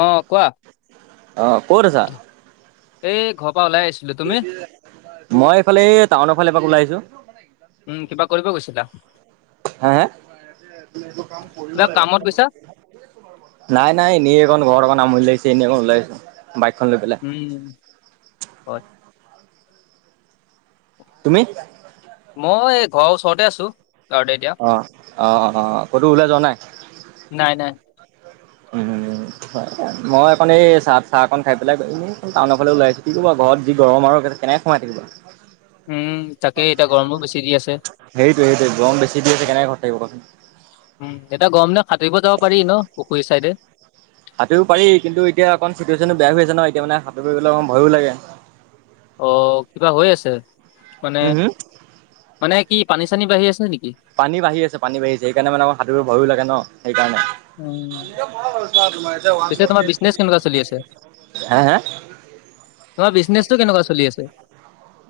অ কোৱা অ ক'ত আছা এই ঘ মই এইফালে এই টাউনৰ ফালে এপাক ওলাই আহিছো। উম কিবা কৰিব গৈছিলা। হে হে কাম কৰিব কিবা লাগিব। কামত গৈছা নাই নাই এনেক ঘৰত অকন আমনি লাইছে এনেই অ'কন ওলাইছো বাইক উম হয় তুমি মই ঘৰৰ ওচৰতে আছো। ঘৰতে এতিয়া অ অ অ অ কতো ওলাই যোৱা নাই। নাই নাই উম উ মই একণ এই চাহ চাহ অকন খাই পেলাই এনেই টাউনৰ ফাঁলে ওলাইছো কি ক'ব ঘৰত ঘৰত যি গৰম আৰু কেনেকৈ সোমাই থাকিব উম তাকে এতিয়া গৰমো বেছি দি আছে। সেইটোৱে সেইটোৱে গৰম বেছি দি আছে কেনেকে ঘৰত থাকিব কোৱাচোন উম এতিয়া গৰম দিনত সাটুৰিব যাব পাৰি ন পুখুৰী চাইদে সাঁতৰিব পাৰি কিন্তু এতিয়া অকণ চিটুৱেশ্যনটো বেয়া হৈ আছে নহয় এতিয়া মানে সাঁতুৰিব গলে অকণ ভয়ো লাগে অ কিবা হৈ আছে মানে হুম হুম? মানে কি পানী চানী বাঢ়ি আছে নেকি পানী বাঢ়ি আছে পানী বাঢ়িছে সেইকাৰণে মানে অকনমান সাতুৰিব ভয়ো লাগে ন সেইকাৰণে উম পিছে তোমাৰ বিজনেছ কেনেকুৱা চলি আছে হে হে তোমাৰ বিজনেচটো কেনেকুৱা চলি আছে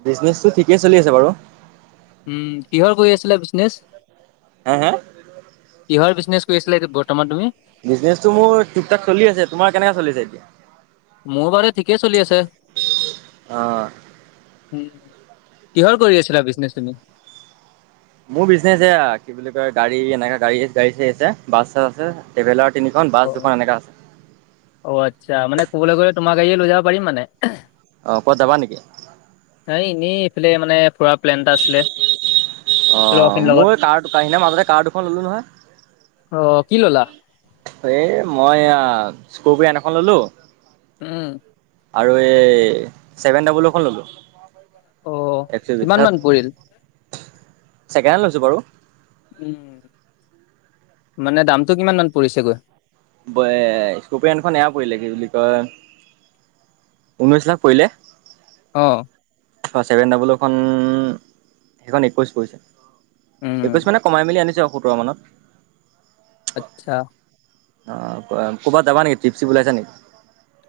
বিজনেছটো ঠিকেই চলি আছে বাৰু। উম কিহৰ কৰি আছিলা বিজনেছ। হা হা কিহৰ বিজনেছ কৰি আছিলা এইটো বৰ্তমান তুমি বিজনেছটো মোৰ ঠিক থাক চলি আছে তোমাৰ কেনেকা চলি আছে এতিয়া মোৰ বাৰু ঠিকেই চলি আছে অ উম কিহৰ কৰি আছিলা বিজনেছ তুমি? মোৰ বিজনেছ এয়া কি বুলি কয় গাড়ী এনেকা গাড়ী গাড়ী চাৰি আছে বাছ চাছ আছে ট্ৰেভেলাৰ তিনিখন বাছ অ দুখন এনেকা আছে অ আচ্ছা মানে কবালৈ গলে তোমাৰ গাড়ীয়ে লৈ যাব পাৰিম মানে অ ক'ত যাবা নেকি এনেই এইফালে মানে ফুৰা প্লেন এটা আছিলে অ লগৰ খিনিৰ লগত মোৰ এই কাৰ কাহিনা মাজতে কাৰ দুখন ললো নহয় অ কি ললা এ মই স্কপিয় এখন ললো উম আৰু এই ছেভেন ডাবলিও এখন ললো অ একশো কিমান বিসাত মান পৰিল ছেকেণ্ড হেণ্ড লৈছো বাৰু উম মানে দামটো কিমান মান পৰিছেগৈ এ স্কুপেয়নখন এয়া পৰিলে কি বুলি কয় ঊনৈছ লাখ পৰিলে অ হয় ছেভেন ডাবলোখন সেইখন একৈছ পৰিছে উম একৈশ মানে কমাই মেলি আনিছো আও সোতৰ মানত আচ্ছা অ ক'ৰবাত যাবা নেকি টিপ চিপ ওলাইছে নেকি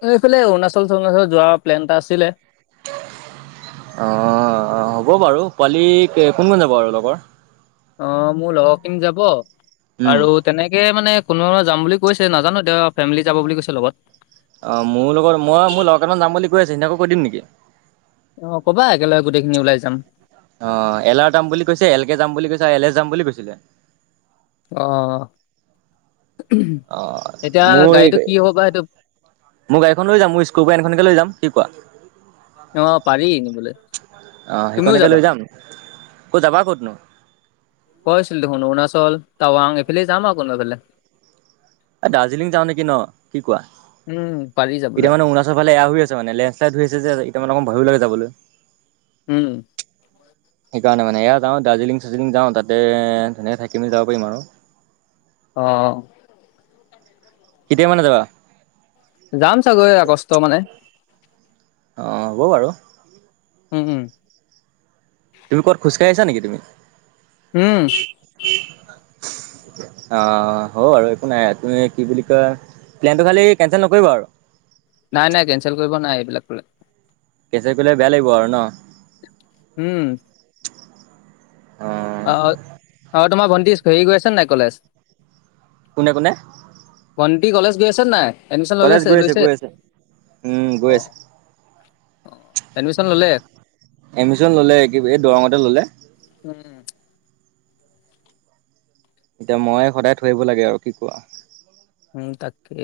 এইফালে অৰুণাচল চৰুণাচল যোৱা প্লেন এটা আছিলে অ হ'ব বাৰু পোৱালি কোন কোন যাব আৰু লগৰ অ মোৰ লগৰখিনি যাব উম আৰু তেনেকে মানে কোনোবা যাম বুলি কৈছে নাজানো এতিয়া ফেমিলি যাব বুলি কৈছে লগত অ মোৰ লগত মই মোৰ লগৰ কেইটামান যাম বুলি কৈ আছে সিহতকো কৈ দিম নেকি অ ক'বা একেলগে গোটেইখিনি ওলাই যাম অ এলাৰ যাম বুলি কৈছে এলকে যাম বুলি কৈছে এলে যাম বুলি কৈছিলে অহ অ মোৰ এই কি হ'ব বা সেইটো মোৰ গাড়ীখন লৈ যাম মোৰ স্কপিয়ানখনকে লৈ যাম কি কোৱা অ পাৰি নিবলৈ অহ তুমিও সেইখনকে যাবা লৈ যাম কত যাবা কতনো কৈছিলো দেখোন অৰুণাচল টাৱাং এইফালে যাম আ কোনবাফালে এই দাৰ্জিলিং যাওঁ নেকি ন কি কোৱা উম পাৰি যাবলৈ এতিয়া মানে অৰুণাচৰ ফালে এয়া হৈ আছে মানে লেণ্ডছ্লাইড হৈ আছে যে এতিয়া মানে অকন ভয়ো লাগে যাবলৈ উম কাৰণে মানে এয়া যাওঁ দাৰ্জিলিং চাৰ্জিলিং যাওঁ তাতে ধুনীয়াকে থাকি মেলি যাব পাৰিম আৰু অ কেতিয়া মানে যাবা যাম চাগৈ আগষ্ট মানে অ হব বাৰু উম উম কইআছা নেকি তুমি [unintelligible] উম [inaudible] অ হ' আৰু একো নাই তুমি কি বুলি কোৱা প্লেনটো খালী কেনচেল নকৰিবা আৰু নাই নাই কেনচেল কৰিব নাই এইবিলাক ব [unintelligible] কেচা কৰিলে বেয়া লাগিব আৰু ন উম অ অঁ অঁ তোমাৰ ভণ্টি হেৰি গৈ আছে নাই কলেজ কোনে কোনে ভণ্টি কলেজ গৈ আছে নে নাই এডমিশ্যন ললে কলেজ গৈ আছে লৈছে গৈ আছে উম গৈ অ আছে অ এডমিশ্যন ললে এডমিশন ল'লে কি বুলি এই দৰঙতে ল'লে। উম এতিয়া মই সদায় থৈ আহিব লাগে আৰু কি কোৱা। উম তাকে।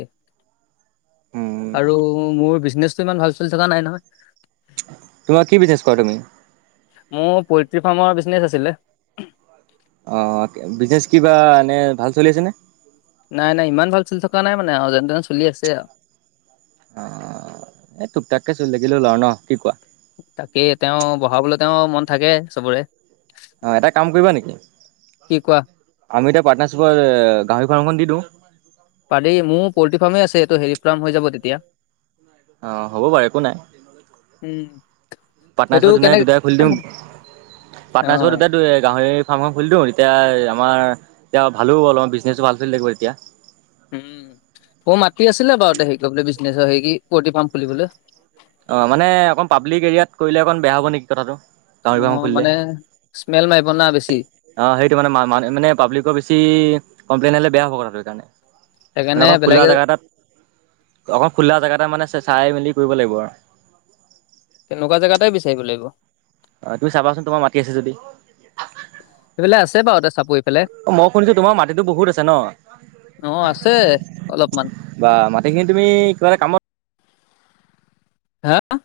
উম, আৰু মোৰ বিজনেচটো ইমান ভাল চলি থকা নাই নহয়। তোমাৰ কি বিজনেছ কৰা তুমি? মোৰ পয়েট্ৰী ফাৰ্মৰ বিজ [unintelligible] ছলে [unintelligible] অহ, বিজনেচ কিবা এনে ভাল চলি আছে নে? নাই- নাই ইমান ভাল চলি থকা নাই মানে আৰু যেনে -তেন চলি আছে আৰু। অ', এই টুপ- টাককে চল থাকিলেও হল আৰু ন' কি কোৱা? তাকেই তেওঁ বঢ়াবলৈ তেওঁ মন থাকে চবৰে অহ, এটা কাম কৰিবা নেকি? কি কোৱা আমি এতিয়া পাৰ্টনাৰচিপৰ গাহৰি ফাৰ্মখন দি দিওঁ? পাৰি মোৰ পল্ট্ৰি ফাৰ্মেই আছে এইটো হেৰি ফাৰ্ম হৈ যাব তেতিয়া। [unintelligible] অহ, হ'ব বাৰু একো নাই। উম, সেইটো পাটনাৰচিপত কেনে ধুনীয়াকে দুটাই খুলি দিম। অ পাটনাৰিচপত দুটাই গাহৰি ফাৰ্মখন খুলি দিও এতিয়া আমাৰ এতিয়া ভালো অলপ বিজনেছটো ভাল চলিলে গৈ এতিয়া। উম, মক মাতি আছিলে বাৰুতি হেৰি কৰিবলৈ বিজনেছৰ হেৰি কি পৰ্টি ফাৰ্ম খুলিবলৈ। [unintelligible] অহ, মানে অকণ পাব্লিক এৰিয়াত কৰিলে অকণ বেয়া হব নেকি কথাটো? অহ, মানে স্মেল ম অহ, সেইটো মানে মা মানে পাব্লিকৰ বেছি কমপ্লেইন হলে বেয়া [unintelligible] মানে সেইকাৰণে অকণ খুলা বেলেগে জেগা এটাত অকল খোলা জেগা এটাত মানে চাই মে [unintelligible] কৰিব লাগিব আৰু। তেনেকুৱা জেগাতে বিচাৰিব লাগিব। অ', তুমি চাবাচোন তোমাৰ মাটি আছে যদি। সেইফালে আছে বাৰু এটা চাপৰি ফালে মই শুনিছো তোমাৰ মাটিতো বহুত আছে ন'? অ আছে অলপমান বা মাটিখিনি তুমি কিবা এটা কামত হা